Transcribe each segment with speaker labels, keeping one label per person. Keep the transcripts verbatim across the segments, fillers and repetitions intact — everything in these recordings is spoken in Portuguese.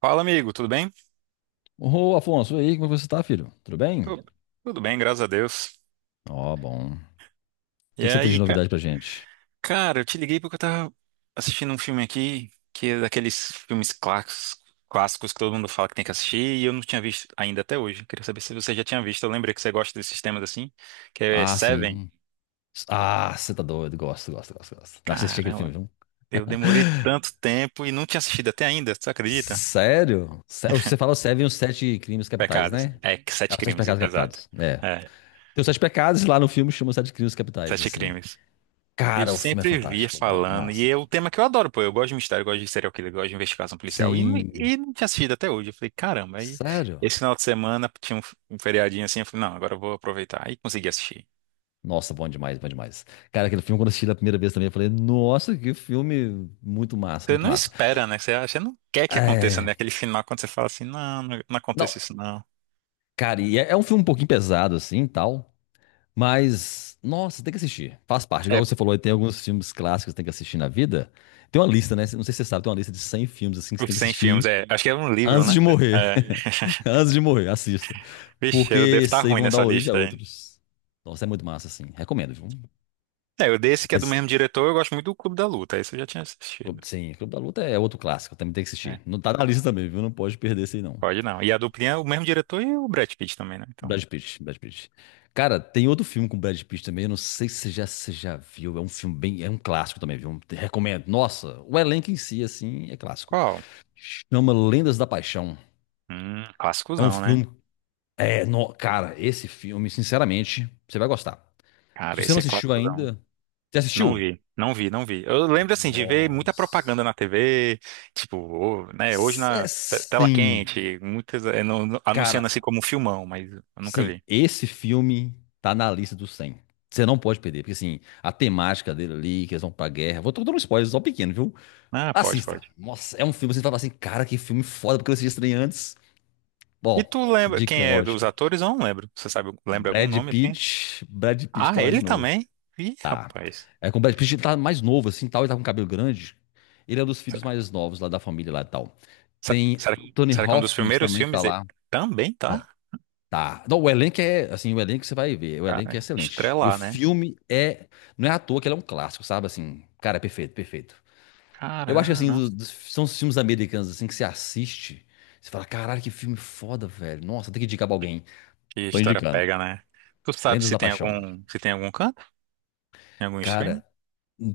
Speaker 1: Fala, amigo, tudo bem?
Speaker 2: Ô, Afonso, e aí, como é que você tá, filho? Tudo bem?
Speaker 1: Tu- Tudo bem, graças a Deus.
Speaker 2: Ó, bom. O que
Speaker 1: E
Speaker 2: que você tem de
Speaker 1: aí, ca-
Speaker 2: novidade pra gente?
Speaker 1: cara, eu te liguei porque eu tava assistindo um filme aqui, que é daqueles filmes clássicos, clássicos que todo mundo fala que tem que assistir, e eu não tinha visto ainda até hoje. Queria saber se você já tinha visto. Eu lembrei que você gosta desses temas assim, que é
Speaker 2: Ah,
Speaker 1: Seven.
Speaker 2: sim. Ah, você tá doido. Gosto, gosto, gosto, gosto. Assisti aquele
Speaker 1: Caramba,
Speaker 2: filme, viu?
Speaker 1: eu demorei tanto tempo e não tinha assistido até ainda, você acredita?
Speaker 2: Sério? Sé- Você fala Seven, os Sete Crimes Capitais,
Speaker 1: Pecados.
Speaker 2: né?
Speaker 1: É, que
Speaker 2: Ah,
Speaker 1: Sete
Speaker 2: os Sete
Speaker 1: Crimes,
Speaker 2: Pecados
Speaker 1: exato.
Speaker 2: Capitais. É.
Speaker 1: É,
Speaker 2: Tem os Sete Pecados e lá no filme, chama os Sete Crimes Capitais,
Speaker 1: Sete
Speaker 2: assim.
Speaker 1: Crimes. Eu
Speaker 2: Cara, o filme é
Speaker 1: sempre via
Speaker 2: fantástico, velho.
Speaker 1: falando,
Speaker 2: Massa.
Speaker 1: e é o tema que eu adoro, pô. Eu gosto de mistério, eu gosto de serial killer, eu gosto de investigação policial, e, não-
Speaker 2: Sim.
Speaker 1: e não tinha assistido até hoje. Eu falei, caramba, aí
Speaker 2: Sério?
Speaker 1: esse final de semana tinha um, um feriadinho assim, eu falei, não, agora eu vou aproveitar. Aí consegui assistir.
Speaker 2: Nossa, bom demais, bom demais. Cara, aquele filme, quando eu assisti da primeira vez também, eu falei, nossa, que filme muito massa,
Speaker 1: Você
Speaker 2: muito
Speaker 1: não
Speaker 2: massa.
Speaker 1: espera, né? Você, acha- você não quer que aconteça, né?
Speaker 2: É.
Speaker 1: Aquele final quando você fala assim, não, não, não
Speaker 2: Não,
Speaker 1: aconteça isso, não.
Speaker 2: cara, e é, é um filme um pouquinho pesado, assim, e tal. Mas, nossa, tem que assistir. Faz parte.
Speaker 1: É,
Speaker 2: Igual você falou, aí tem alguns filmes clássicos que tem que assistir na vida. Tem uma lista, né? Não sei se você sabe, tem uma lista de cem filmes, assim, que você
Speaker 1: por
Speaker 2: tem que
Speaker 1: cem filmes,
Speaker 2: assistir
Speaker 1: é. Acho que é um livro,
Speaker 2: antes
Speaker 1: né?
Speaker 2: de morrer.
Speaker 1: É.
Speaker 2: Antes de morrer, assista.
Speaker 1: Vixe,
Speaker 2: Porque
Speaker 1: eu devo estar
Speaker 2: esses aí
Speaker 1: ruim
Speaker 2: vão dar
Speaker 1: nessa
Speaker 2: origem a
Speaker 1: lista aí.
Speaker 2: outros. Nossa, é muito massa, assim. Recomendo, viu?
Speaker 1: É, eu dei esse que é do
Speaker 2: Mas,
Speaker 1: mesmo diretor, eu gosto muito do Clube da Luta, esse eu já tinha assistido.
Speaker 2: sim, Clube da Luta é outro clássico, também tem que
Speaker 1: É.
Speaker 2: assistir. Não tá na lista também, viu? Não pode perder esse aí, não.
Speaker 1: Pode não. E a duplinha é o mesmo diretor e o Brad Pitt também, né? Então,
Speaker 2: Brad Pitt, Brad Pitt. Cara, tem outro filme com Brad Pitt também, eu não sei se você já, se você já viu, é um filme bem, é um clássico também, viu? Te recomendo. Nossa, o elenco em si, assim, é clássico.
Speaker 1: qual?
Speaker 2: Chama Lendas da Paixão.
Speaker 1: Hum,
Speaker 2: É um
Speaker 1: clássicozão, né?
Speaker 2: filme, é, no- cara, esse filme, sinceramente, você vai gostar. Se
Speaker 1: Cara,
Speaker 2: você não
Speaker 1: esse é
Speaker 2: assistiu
Speaker 1: clássicozão.
Speaker 2: ainda, você
Speaker 1: Não
Speaker 2: assistiu?
Speaker 1: vi, não vi, não vi. Eu lembro, assim, de ver muita
Speaker 2: Nossa.
Speaker 1: propaganda na T V, tipo, ô, né, hoje
Speaker 2: É,
Speaker 1: na te- tela
Speaker 2: sim,
Speaker 1: quente, muitas, é, no- no- anunciando assim
Speaker 2: cara.
Speaker 1: como um filmão, mas eu nunca
Speaker 2: Sim,
Speaker 1: vi.
Speaker 2: esse filme tá na lista dos cem. Você não pode perder, porque assim, a temática dele ali, que eles vão pra guerra. Vou tô dando um spoiler só um pequeno, viu?
Speaker 1: Ah, pode,
Speaker 2: Assista.
Speaker 1: pode.
Speaker 2: Nossa, é um filme, você fala assim, cara, que filme foda, porque eu assisti estranho antes.
Speaker 1: E
Speaker 2: Bom,
Speaker 1: tu lembra quem
Speaker 2: dica
Speaker 1: é dos
Speaker 2: ótima.
Speaker 1: atores? Eu não lembro. Você sabe, lembra algum
Speaker 2: Brad
Speaker 1: nome? Assim?
Speaker 2: Pitt, Brad Pitt tá
Speaker 1: Ah,
Speaker 2: lá
Speaker 1: ele
Speaker 2: de novo.
Speaker 1: também? Ih,
Speaker 2: Tá.
Speaker 1: rapaz.
Speaker 2: É com o Brad Pitt, ele tá mais novo, assim, tal, ele tá com cabelo grande. Ele é um dos
Speaker 1: Se-
Speaker 2: filhos mais novos lá da família lá e tal.
Speaker 1: se-
Speaker 2: Tem
Speaker 1: Será,
Speaker 2: Anthony
Speaker 1: será que é um dos
Speaker 2: Hopkins
Speaker 1: primeiros
Speaker 2: também
Speaker 1: filmes
Speaker 2: tá
Speaker 1: dele?
Speaker 2: lá.
Speaker 1: Também, tá?
Speaker 2: Tá. Não, o elenco é, assim, o elenco você vai ver, o elenco
Speaker 1: Cara,
Speaker 2: é excelente. E o
Speaker 1: estrelar, né?
Speaker 2: filme é, não é à toa que ele é um clássico, sabe? Assim, cara, é perfeito, perfeito. Eu acho que, assim,
Speaker 1: Caramba,
Speaker 2: do- dos- são os filmes americanos, assim, que você assiste, você fala, caralho, que filme foda, velho. Nossa, tem que indicar pra alguém.
Speaker 1: que
Speaker 2: Tô
Speaker 1: história
Speaker 2: indicando.
Speaker 1: pega, né? Tu sabe
Speaker 2: Lendas
Speaker 1: se
Speaker 2: da
Speaker 1: tem
Speaker 2: Paixão.
Speaker 1: algum, se tem algum canto? Tem algum streaming?
Speaker 2: Cara,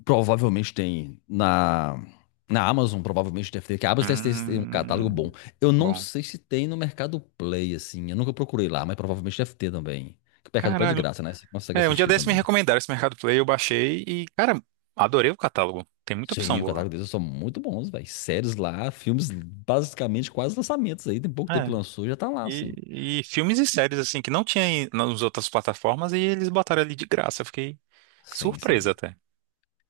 Speaker 2: provavelmente tem na, na Amazon, provavelmente deve ter, que a Amazon deve ter tem um catálogo bom.
Speaker 1: Hum,
Speaker 2: Eu não
Speaker 1: bom.
Speaker 2: sei se tem no Mercado Play, assim, eu nunca procurei lá, mas provavelmente deve ter também. Que o Mercado Play é de
Speaker 1: Caralho.
Speaker 2: graça, né? Você consegue
Speaker 1: É, um dia
Speaker 2: assistir
Speaker 1: desse me
Speaker 2: também.
Speaker 1: recomendaram esse Mercado Play, eu baixei e, cara, adorei o catálogo. Tem muita opção
Speaker 2: Sim, o
Speaker 1: boa.
Speaker 2: catálogo deles são muito bons, velho. Séries lá, filmes basicamente quase lançamentos aí. Tem pouco tempo que
Speaker 1: É.
Speaker 2: lançou, já tá lá, assim.
Speaker 1: E, e filmes e séries, assim, que não tinha em- nas outras plataformas e eles botaram ali de graça. Eu fiquei
Speaker 2: Sim,
Speaker 1: surpresa
Speaker 2: sim.
Speaker 1: até.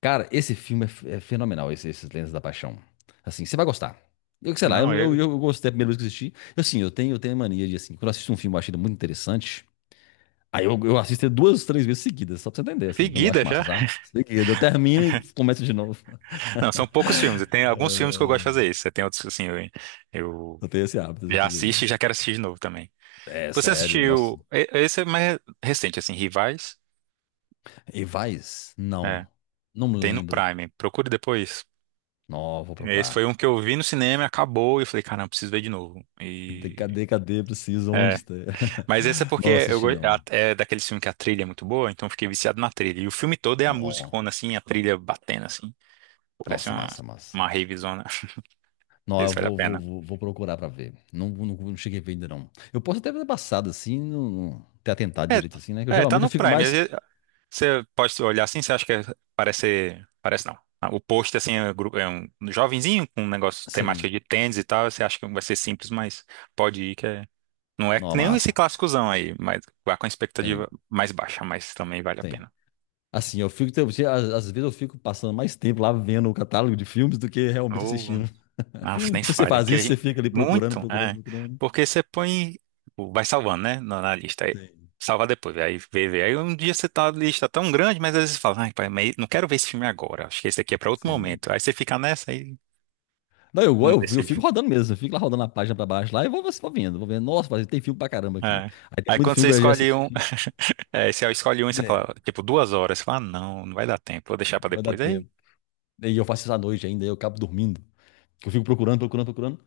Speaker 2: Cara, esse filme é, f- é fenomenal, esse, esses Lendas da Paixão. Assim, você vai gostar. Eu sei lá, eu,
Speaker 1: Não,
Speaker 2: eu,
Speaker 1: eu.
Speaker 2: eu gostei a primeira vez que eu assisti. Eu, assim, eu tenho, eu tenho mania de, assim, quando eu assisto um filme, eu acho ele muito interessante. Aí eu, eu assisto ele duas, três vezes seguidas, só pra você entender, assim, quando eu acho
Speaker 1: Seguida
Speaker 2: massa,
Speaker 1: já.
Speaker 2: sabe? Seguida, eu termino e começo de novo.
Speaker 1: Não, são poucos filmes. Tem alguns filmes que eu gosto de
Speaker 2: É,
Speaker 1: fazer isso. Tem outros, que, assim, eu, eu
Speaker 2: eu tenho esse hábito de
Speaker 1: já
Speaker 2: fazer
Speaker 1: assisto e
Speaker 2: isso.
Speaker 1: já quero assistir de novo também.
Speaker 2: É
Speaker 1: Você
Speaker 2: sério, nossa.
Speaker 1: assistiu. e- Esse é mais recente, assim, Rivais?
Speaker 2: Evais? Não.
Speaker 1: É.
Speaker 2: Não me
Speaker 1: Tem no
Speaker 2: lembro.
Speaker 1: Prime. Procure depois.
Speaker 2: Não, vou
Speaker 1: Esse
Speaker 2: procurar.
Speaker 1: foi um que eu vi no cinema, acabou, e eu falei, caramba, preciso ver de novo.
Speaker 2: De-
Speaker 1: E.
Speaker 2: Cadê, cadê? Preciso, onde
Speaker 1: É.
Speaker 2: está?
Speaker 1: Mas esse é porque
Speaker 2: Não
Speaker 1: eu,
Speaker 2: assisti,
Speaker 1: go- é
Speaker 2: não.
Speaker 1: é daquele filme que a trilha é muito boa, então eu fiquei viciado na trilha. E o filme todo é a
Speaker 2: Não.
Speaker 1: musicona, assim, a trilha batendo, assim. Parece
Speaker 2: Nossa,
Speaker 1: uma,
Speaker 2: massa, massa.
Speaker 1: uma ravezona.
Speaker 2: Não, eu
Speaker 1: Esse vale a
Speaker 2: vou, vou,
Speaker 1: pena.
Speaker 2: vou, vou procurar pra ver. Não, não, não cheguei a ver ainda, não. Eu posso até ter passado assim, não, não ter atentado direito assim, né? Que eu
Speaker 1: É, é, tá
Speaker 2: geralmente eu
Speaker 1: no
Speaker 2: fico
Speaker 1: Prime.
Speaker 2: mais.
Speaker 1: Você pode olhar assim, você acha que é- parece. Parece não. Ah, o post assim, é gru- é um jovenzinho com um negócio temática
Speaker 2: Sim,
Speaker 1: de tênis e tal. Você acha que vai ser simples, mas pode ir que é. Não é que
Speaker 2: não,
Speaker 1: nem esse
Speaker 2: massa.
Speaker 1: clássicozão aí, mas vá com a
Speaker 2: Sim,
Speaker 1: expectativa mais baixa, mas também vale a
Speaker 2: sim.
Speaker 1: pena.
Speaker 2: Assim, eu fico. tem- tem- Às às vezes eu fico passando mais tempo lá vendo o catálogo de filmes do que realmente
Speaker 1: Ou,
Speaker 2: assistindo.
Speaker 1: nossa,
Speaker 2: Não
Speaker 1: nem
Speaker 2: sei se você
Speaker 1: falha.
Speaker 2: faz
Speaker 1: Que a
Speaker 2: isso, você
Speaker 1: gente...
Speaker 2: fica ali procurando,
Speaker 1: Muito,
Speaker 2: procurando,
Speaker 1: é.
Speaker 2: procurando.
Speaker 1: Porque você põe. Tipo, vai salvando, né? Na, na lista. Aí,
Speaker 2: Sim.
Speaker 1: salva depois. Aí vê, vê. Aí um dia você tá na lista tá tão grande, mas às vezes você fala, ai, pai, mas não quero ver esse filme agora. Acho que esse aqui é pra outro
Speaker 2: Sim.
Speaker 1: momento. Aí você fica nessa aí.
Speaker 2: Não, eu, go-
Speaker 1: Não
Speaker 2: eu, eu fico
Speaker 1: decide.
Speaker 2: rodando mesmo, eu fico lá rodando a página pra baixo lá e vou, vou vendo, vou vendo. Nossa, mas tem filme pra caramba aqui.
Speaker 1: É.
Speaker 2: Aí tem
Speaker 1: Aí
Speaker 2: muito
Speaker 1: quando
Speaker 2: filme
Speaker 1: você
Speaker 2: que eu já
Speaker 1: escolhe um,
Speaker 2: assisti.
Speaker 1: é, você escolhe um e você
Speaker 2: Né,
Speaker 1: fala, tipo, duas horas. Você fala, ah, não, não vai dar tempo, vou deixar pra
Speaker 2: vai dar
Speaker 1: depois. Aí
Speaker 2: tempo. E eu faço isso à noite ainda, eu acabo dormindo. Que eu fico procurando, procurando, procurando.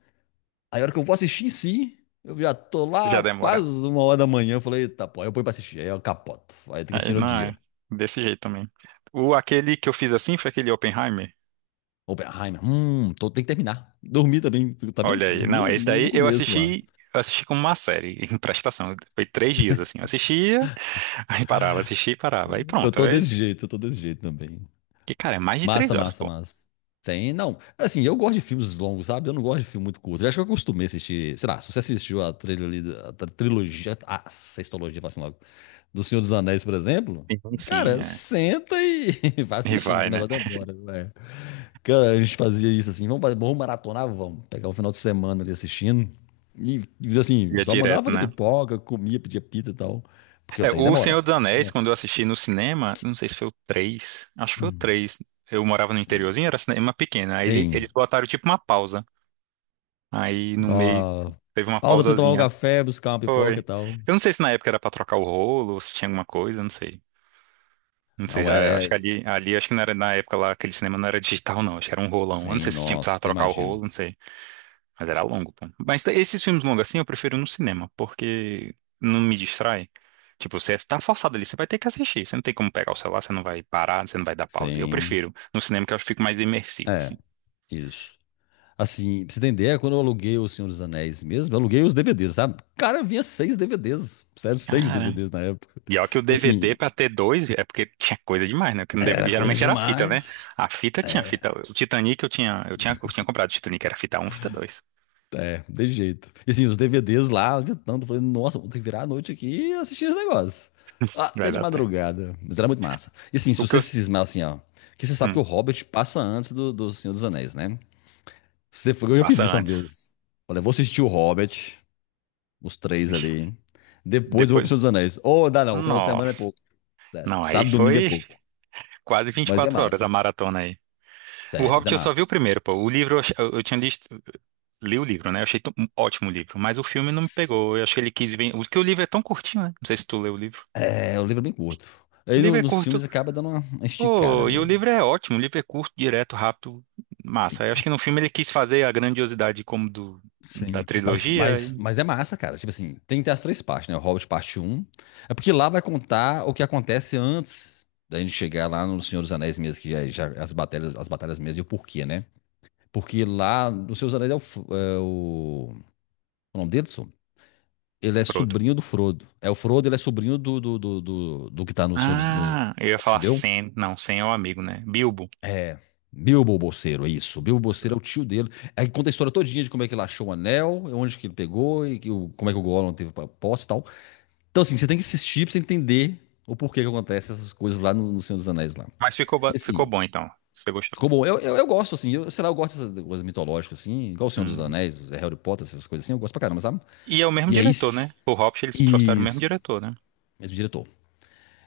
Speaker 2: Aí a hora que eu vou assistir em si, eu já tô
Speaker 1: já
Speaker 2: lá quase
Speaker 1: demora.
Speaker 2: uma hora da manhã. Eu falei, eita, pô, aí eu ponho pra assistir. Aí eu capoto. Aí tem que assistir
Speaker 1: Aí,
Speaker 2: no outro
Speaker 1: não, é
Speaker 2: dia.
Speaker 1: desse jeito também. O, aquele que eu fiz assim foi aquele Oppenheimer.
Speaker 2: Oppenheimer, hum, tô, tem que terminar. Dormi também, tu tá vendo?
Speaker 1: Olha
Speaker 2: Eu
Speaker 1: aí. Não,
Speaker 2: dormi
Speaker 1: esse
Speaker 2: no, no
Speaker 1: daí eu
Speaker 2: começo lá.
Speaker 1: assisti, eu assisti como uma série, em prestação. Foi três dias, assim. Eu assistia, aí parava, assistia e parava. Aí
Speaker 2: Eu
Speaker 1: pronto.
Speaker 2: tô
Speaker 1: Aí,
Speaker 2: desse jeito, eu tô desse jeito também.
Speaker 1: que, cara, é mais de três
Speaker 2: Massa,
Speaker 1: horas,
Speaker 2: massa,
Speaker 1: pô.
Speaker 2: massa. Sim, não. Assim, eu gosto de filmes longos, sabe? Eu não gosto de filme muito curto. Eu acho que eu acostumei a assistir. Sei lá, se você assistiu a trilha trilogia, a tri- trilogia, a sextologia, assim logo, do Senhor dos Anéis, por exemplo,
Speaker 1: Sim, sim,
Speaker 2: cara,
Speaker 1: é.
Speaker 2: senta e vai
Speaker 1: E
Speaker 2: assistindo, que o
Speaker 1: vai, né?
Speaker 2: negócio demora, né? Cara, a gente fazia isso assim, vamos fazer, vamos maratonar, vamos pegar um final de semana ali assistindo. E, e, assim,
Speaker 1: Ia
Speaker 2: só mandava
Speaker 1: direto,
Speaker 2: fazer
Speaker 1: né?
Speaker 2: pipoca, comia, pedia pizza e tal. Porque o
Speaker 1: É,
Speaker 2: trem
Speaker 1: o
Speaker 2: demora.
Speaker 1: Senhor dos Anéis,
Speaker 2: Nossa.
Speaker 1: quando eu assisti no cinema, não sei se foi o três, acho que foi o
Speaker 2: Hum.
Speaker 1: três. Eu morava no
Speaker 2: Sim.
Speaker 1: interiorzinho, era cinema pequeno. Aí ele- eles
Speaker 2: Sim.
Speaker 1: botaram tipo uma pausa. Aí no meio
Speaker 2: Nó,
Speaker 1: teve uma
Speaker 2: pausa pra você tomar um
Speaker 1: pausazinha.
Speaker 2: café, buscar uma pipoca e
Speaker 1: Foi.
Speaker 2: tal.
Speaker 1: Eu não sei se na época era pra trocar o rolo ou se tinha alguma coisa, não sei. Não sei,
Speaker 2: Não
Speaker 1: a- acho
Speaker 2: era.
Speaker 1: que
Speaker 2: É...
Speaker 1: ali, ali acho que não era na época lá, aquele cinema não era digital não, acho que era um rolão. Eu não
Speaker 2: Sim,
Speaker 1: sei se tinha
Speaker 2: nossa,
Speaker 1: precisava
Speaker 2: até
Speaker 1: trocar o rolo,
Speaker 2: imagino.
Speaker 1: não sei. Mas era longo, pô. Mas esses filmes longos assim eu prefiro no cinema, porque não me distrai. Tipo, você tá forçado ali, você vai ter que assistir. Você não tem como pegar o celular, você não vai parar, você não vai dar pausa. Eu
Speaker 2: Sim.
Speaker 1: prefiro no cinema que eu fico mais imersivo,
Speaker 2: É,
Speaker 1: assim.
Speaker 2: isso. Assim, pra você entender, quando eu aluguei O Senhor dos Anéis mesmo, eu aluguei os D V Ds, sabe? Cara, vinha seis D V Ds. Sério, seis
Speaker 1: Cara,
Speaker 2: D V Ds na época.
Speaker 1: e ó que o
Speaker 2: E assim,
Speaker 1: D V D pra ter dois é porque tinha coisa demais, né? Porque no D V D
Speaker 2: era coisa
Speaker 1: geralmente era a fita, né?
Speaker 2: demais,
Speaker 1: A fita tinha
Speaker 2: né?
Speaker 1: fita. O Titanic eu tinha, eu tinha, eu tinha comprado o Titanic, era fita um, fita dois.
Speaker 2: É, de jeito. E assim, os D V Ds lá, tanto, eu falei, nossa, vou ter que virar a noite aqui e assistir esse negócio. Ah, até
Speaker 1: Vai
Speaker 2: de
Speaker 1: dar até.
Speaker 2: madrugada, mas era muito massa. E assim, se
Speaker 1: O que
Speaker 2: você
Speaker 1: eu.
Speaker 2: se cismar assim, ó, que você sabe que o
Speaker 1: Hum,
Speaker 2: Hobbit passa antes do, do Senhor dos Anéis, né? Você, foi- eu já fiz
Speaker 1: passa
Speaker 2: isso uma
Speaker 1: antes.
Speaker 2: vez. Falei, vou assistir o Hobbit, os três
Speaker 1: Vixe,
Speaker 2: ali, depois eu vou pro
Speaker 1: depois.
Speaker 2: Senhor dos Anéis. Ou dá não, o final de semana é
Speaker 1: Nossa.
Speaker 2: pouco, sério.
Speaker 1: Não, aí
Speaker 2: Sábado, domingo é
Speaker 1: foi.
Speaker 2: pouco,
Speaker 1: Quase
Speaker 2: mas é
Speaker 1: vinte e quatro horas
Speaker 2: massa,
Speaker 1: a
Speaker 2: assim.
Speaker 1: maratona aí. O
Speaker 2: Sério, mas é
Speaker 1: Hobbit eu só
Speaker 2: massa,
Speaker 1: vi o
Speaker 2: assim.
Speaker 1: primeiro, pô. O livro eu, ach- eu eu tinha visto. Li o livro, né? Eu achei t- um ótimo livro, mas o filme não me pegou. Eu acho que ele quis bem. Porque o livro é tão curtinho, né? Não sei se tu leu o livro.
Speaker 2: É, o livro é bem curto.
Speaker 1: O
Speaker 2: Aí
Speaker 1: livro
Speaker 2: no-
Speaker 1: é
Speaker 2: nos
Speaker 1: curto.
Speaker 2: filmes acaba dando uma uma esticada
Speaker 1: Pô, e o
Speaker 2: nele,
Speaker 1: livro é ótimo. O livro é curto, direto, rápido,
Speaker 2: sim.
Speaker 1: massa. Eu acho que no filme ele quis fazer a grandiosidade como do da
Speaker 2: Sim, mas,
Speaker 1: trilogia
Speaker 2: mas,
Speaker 1: e
Speaker 2: mas é massa, cara. Tipo assim, tem que ter as três partes, né? O Hobbit parte um. É porque lá vai contar o que acontece antes da gente chegar lá no Senhor dos Anéis mesmo, que já, já- as batalhas, as batalhas mesmo e o porquê, né? Porque lá no Senhor dos Anéis é o, F- é o, o nome dele, Edson? Ele é
Speaker 1: Frodo.
Speaker 2: sobrinho do Frodo. É o Frodo, ele é sobrinho do do, do, do, do que tá no Senhor dos no,
Speaker 1: Ah, eu ia
Speaker 2: Hobbit,
Speaker 1: falar
Speaker 2: entendeu?
Speaker 1: Sam. Não, Sam é o amigo, né? Bilbo.
Speaker 2: É, Bilbo Bolseiro, é isso. Bilbo Bolseiro é o tio dele. Aí conta a história todinha de como é que ele achou o anel, onde que ele pegou e que o- como é que o Gollum teve pra posse e tal. Então, assim, você tem que assistir pra você entender o porquê que acontece essas coisas lá no, no Senhor dos Anéis lá.
Speaker 1: Mas ficou,
Speaker 2: E
Speaker 1: ba- ficou
Speaker 2: assim,
Speaker 1: bom então. Você gostou?
Speaker 2: ficou bom. Eu, eu, eu gosto, assim, eu, sei lá, eu gosto dessas coisas mitológicas, assim, igual o Senhor dos
Speaker 1: Hum.
Speaker 2: Anéis, Harry Potter, essas coisas assim, eu gosto pra caramba, sabe?
Speaker 1: E é o mesmo
Speaker 2: E aí,
Speaker 1: diretor, né?
Speaker 2: s-
Speaker 1: O Hobbit, eles trouxeram o mesmo
Speaker 2: isso.
Speaker 1: diretor, né?
Speaker 2: Mesmo diretor.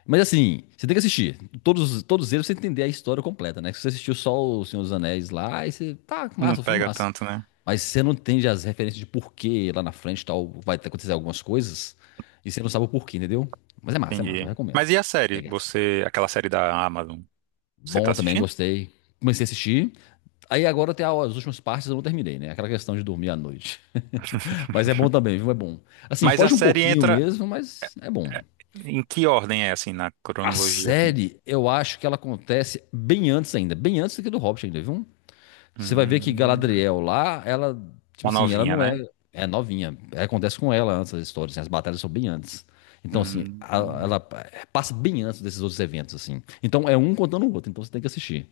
Speaker 2: Mas assim, você tem que assistir. Todos, todos eles pra você entender a história completa, né? Se você assistiu só O Senhor dos Anéis lá, aí você. Tá,
Speaker 1: Não
Speaker 2: massa, o filme
Speaker 1: pega
Speaker 2: massa.
Speaker 1: tanto, né?
Speaker 2: Mas você não entende as referências de porquê lá na frente tal, vai acontecer algumas coisas, e você não sabe o porquê, entendeu? Mas é massa, é massa,
Speaker 1: Entendi.
Speaker 2: eu recomendo.
Speaker 1: Mas e a série?
Speaker 2: Pegar assim.
Speaker 1: Você, aquela série da Amazon, você tá
Speaker 2: Bom também,
Speaker 1: assistindo?
Speaker 2: gostei. Comecei a assistir. Aí agora tem as últimas partes, eu não terminei, né? Aquela questão de dormir à noite. Mas é bom também, viu? É bom. Assim,
Speaker 1: Mas a
Speaker 2: foge um
Speaker 1: série
Speaker 2: pouquinho
Speaker 1: entra
Speaker 2: mesmo, mas é bom.
Speaker 1: eh, em que ordem é assim na
Speaker 2: A
Speaker 1: cronologia assim?
Speaker 2: série, eu acho que ela acontece bem antes ainda, bem antes do que do Hobbit ainda, viu? Você vai ver que
Speaker 1: Hum,
Speaker 2: Galadriel lá, ela, tipo
Speaker 1: uma
Speaker 2: assim, ela
Speaker 1: novinha,
Speaker 2: não é,
Speaker 1: né?
Speaker 2: é novinha. Acontece com ela antes as histórias, assim, as batalhas são bem antes. Então, assim,
Speaker 1: Hum,
Speaker 2: a- ela passa bem antes desses outros eventos, assim. Então, é um contando o outro, então você tem que assistir.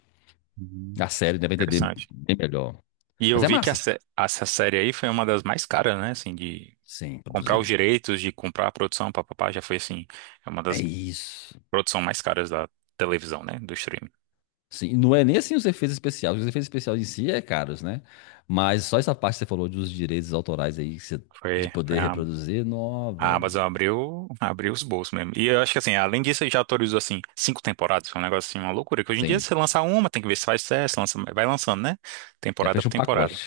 Speaker 1: hum,
Speaker 2: A série deve entender
Speaker 1: interessante.
Speaker 2: bem melhor.
Speaker 1: E
Speaker 2: Mas
Speaker 1: eu
Speaker 2: é
Speaker 1: vi que a
Speaker 2: massa.
Speaker 1: sé- essa série aí foi uma das mais caras, né? Assim, de
Speaker 2: Sim,
Speaker 1: comprar os
Speaker 2: produzida.
Speaker 1: direitos, de comprar a produção, papapá, já foi assim, é uma
Speaker 2: É
Speaker 1: das
Speaker 2: isso.
Speaker 1: produções mais caras da televisão, né? Do streaming.
Speaker 2: Sim, não é nem assim os efeitos especiais. Os efeitos especiais em si é caros, né? Mas só essa parte que você falou dos direitos autorais aí, que você- de
Speaker 1: Foi, foi
Speaker 2: poder
Speaker 1: a,
Speaker 2: reproduzir, não,
Speaker 1: a
Speaker 2: velho.
Speaker 1: Amazon abriu, abriu os bolsos mesmo. E eu acho que assim, além disso, ele já autorizou assim cinco temporadas, foi um negócio assim, uma loucura. Que hoje em dia
Speaker 2: Sim,
Speaker 1: você lança uma, tem que ver se faz sucesso, lança, vai lançando, né?
Speaker 2: já
Speaker 1: Temporada por
Speaker 2: fecha um pacote.
Speaker 1: temporada.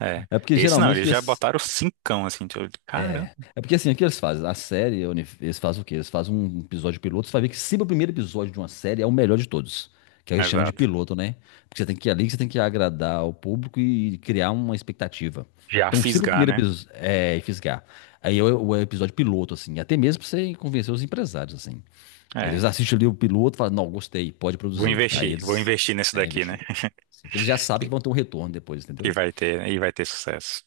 Speaker 1: É.
Speaker 2: É porque
Speaker 1: Esse não,
Speaker 2: geralmente
Speaker 1: eles
Speaker 2: que
Speaker 1: já
Speaker 2: as-
Speaker 1: botaram cincão assim, tipo, caramba.
Speaker 2: É porque assim, o que eles fazem? A série, Oni, eles fazem o quê? Eles fazem um episódio piloto, você vai ver que sempre o primeiro episódio de uma série é o melhor de todos. Que eles chamam de
Speaker 1: Exato.
Speaker 2: piloto, né? Porque você tem que ir ali, que você tem que agradar o público e criar uma expectativa.
Speaker 1: Já
Speaker 2: Então, sempre o
Speaker 1: fisgar,
Speaker 2: primeiro
Speaker 1: né?
Speaker 2: episódio é fisgar. Aí é o o episódio piloto, assim. Até mesmo pra você convencer os empresários, assim. Aí
Speaker 1: É.
Speaker 2: eles assistem ali o piloto e falam, não, gostei, pode
Speaker 1: Vou
Speaker 2: produzir. Aí
Speaker 1: investir, vou
Speaker 2: eles
Speaker 1: investir nesse
Speaker 2: é,
Speaker 1: daqui, né?
Speaker 2: investir. Assim, que eles já sabem que
Speaker 1: Que,
Speaker 2: vão ter um retorno depois,
Speaker 1: que
Speaker 2: entendeu?
Speaker 1: vai ter, e vai ter sucesso.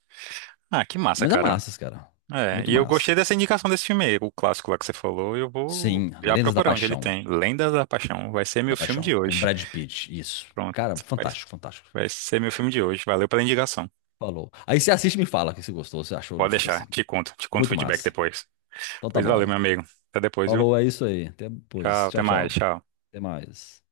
Speaker 1: Ah, que massa,
Speaker 2: Mas é
Speaker 1: cara.
Speaker 2: massas, cara.
Speaker 1: É,
Speaker 2: Muito
Speaker 1: e eu gostei
Speaker 2: massa.
Speaker 1: dessa indicação desse filme aí, o clássico lá que você falou. Eu vou
Speaker 2: Sim,
Speaker 1: já
Speaker 2: Lendas da
Speaker 1: procurar onde ele
Speaker 2: Paixão.
Speaker 1: tem. Lendas da Paixão. Vai ser
Speaker 2: Da
Speaker 1: meu filme
Speaker 2: Paixão,
Speaker 1: de
Speaker 2: com
Speaker 1: hoje.
Speaker 2: Brad Pitt, isso.
Speaker 1: Pronto.
Speaker 2: Cara,
Speaker 1: Vai,
Speaker 2: fantástico, fantástico.
Speaker 1: vai ser meu filme de hoje. Valeu pela indicação.
Speaker 2: Falou. Aí você assiste e me fala o que você gostou, você achou do
Speaker 1: Pode
Speaker 2: filme
Speaker 1: deixar.
Speaker 2: assim.
Speaker 1: Te conto. Te conto o
Speaker 2: Muito
Speaker 1: feedback
Speaker 2: massa.
Speaker 1: depois.
Speaker 2: Então tá
Speaker 1: Pois valeu,
Speaker 2: bom.
Speaker 1: meu amigo. Até depois, viu?
Speaker 2: Falou, é isso aí. Até depois.
Speaker 1: Tchau. Até
Speaker 2: Tchau, tchau.
Speaker 1: mais. Tchau.
Speaker 2: Até mais.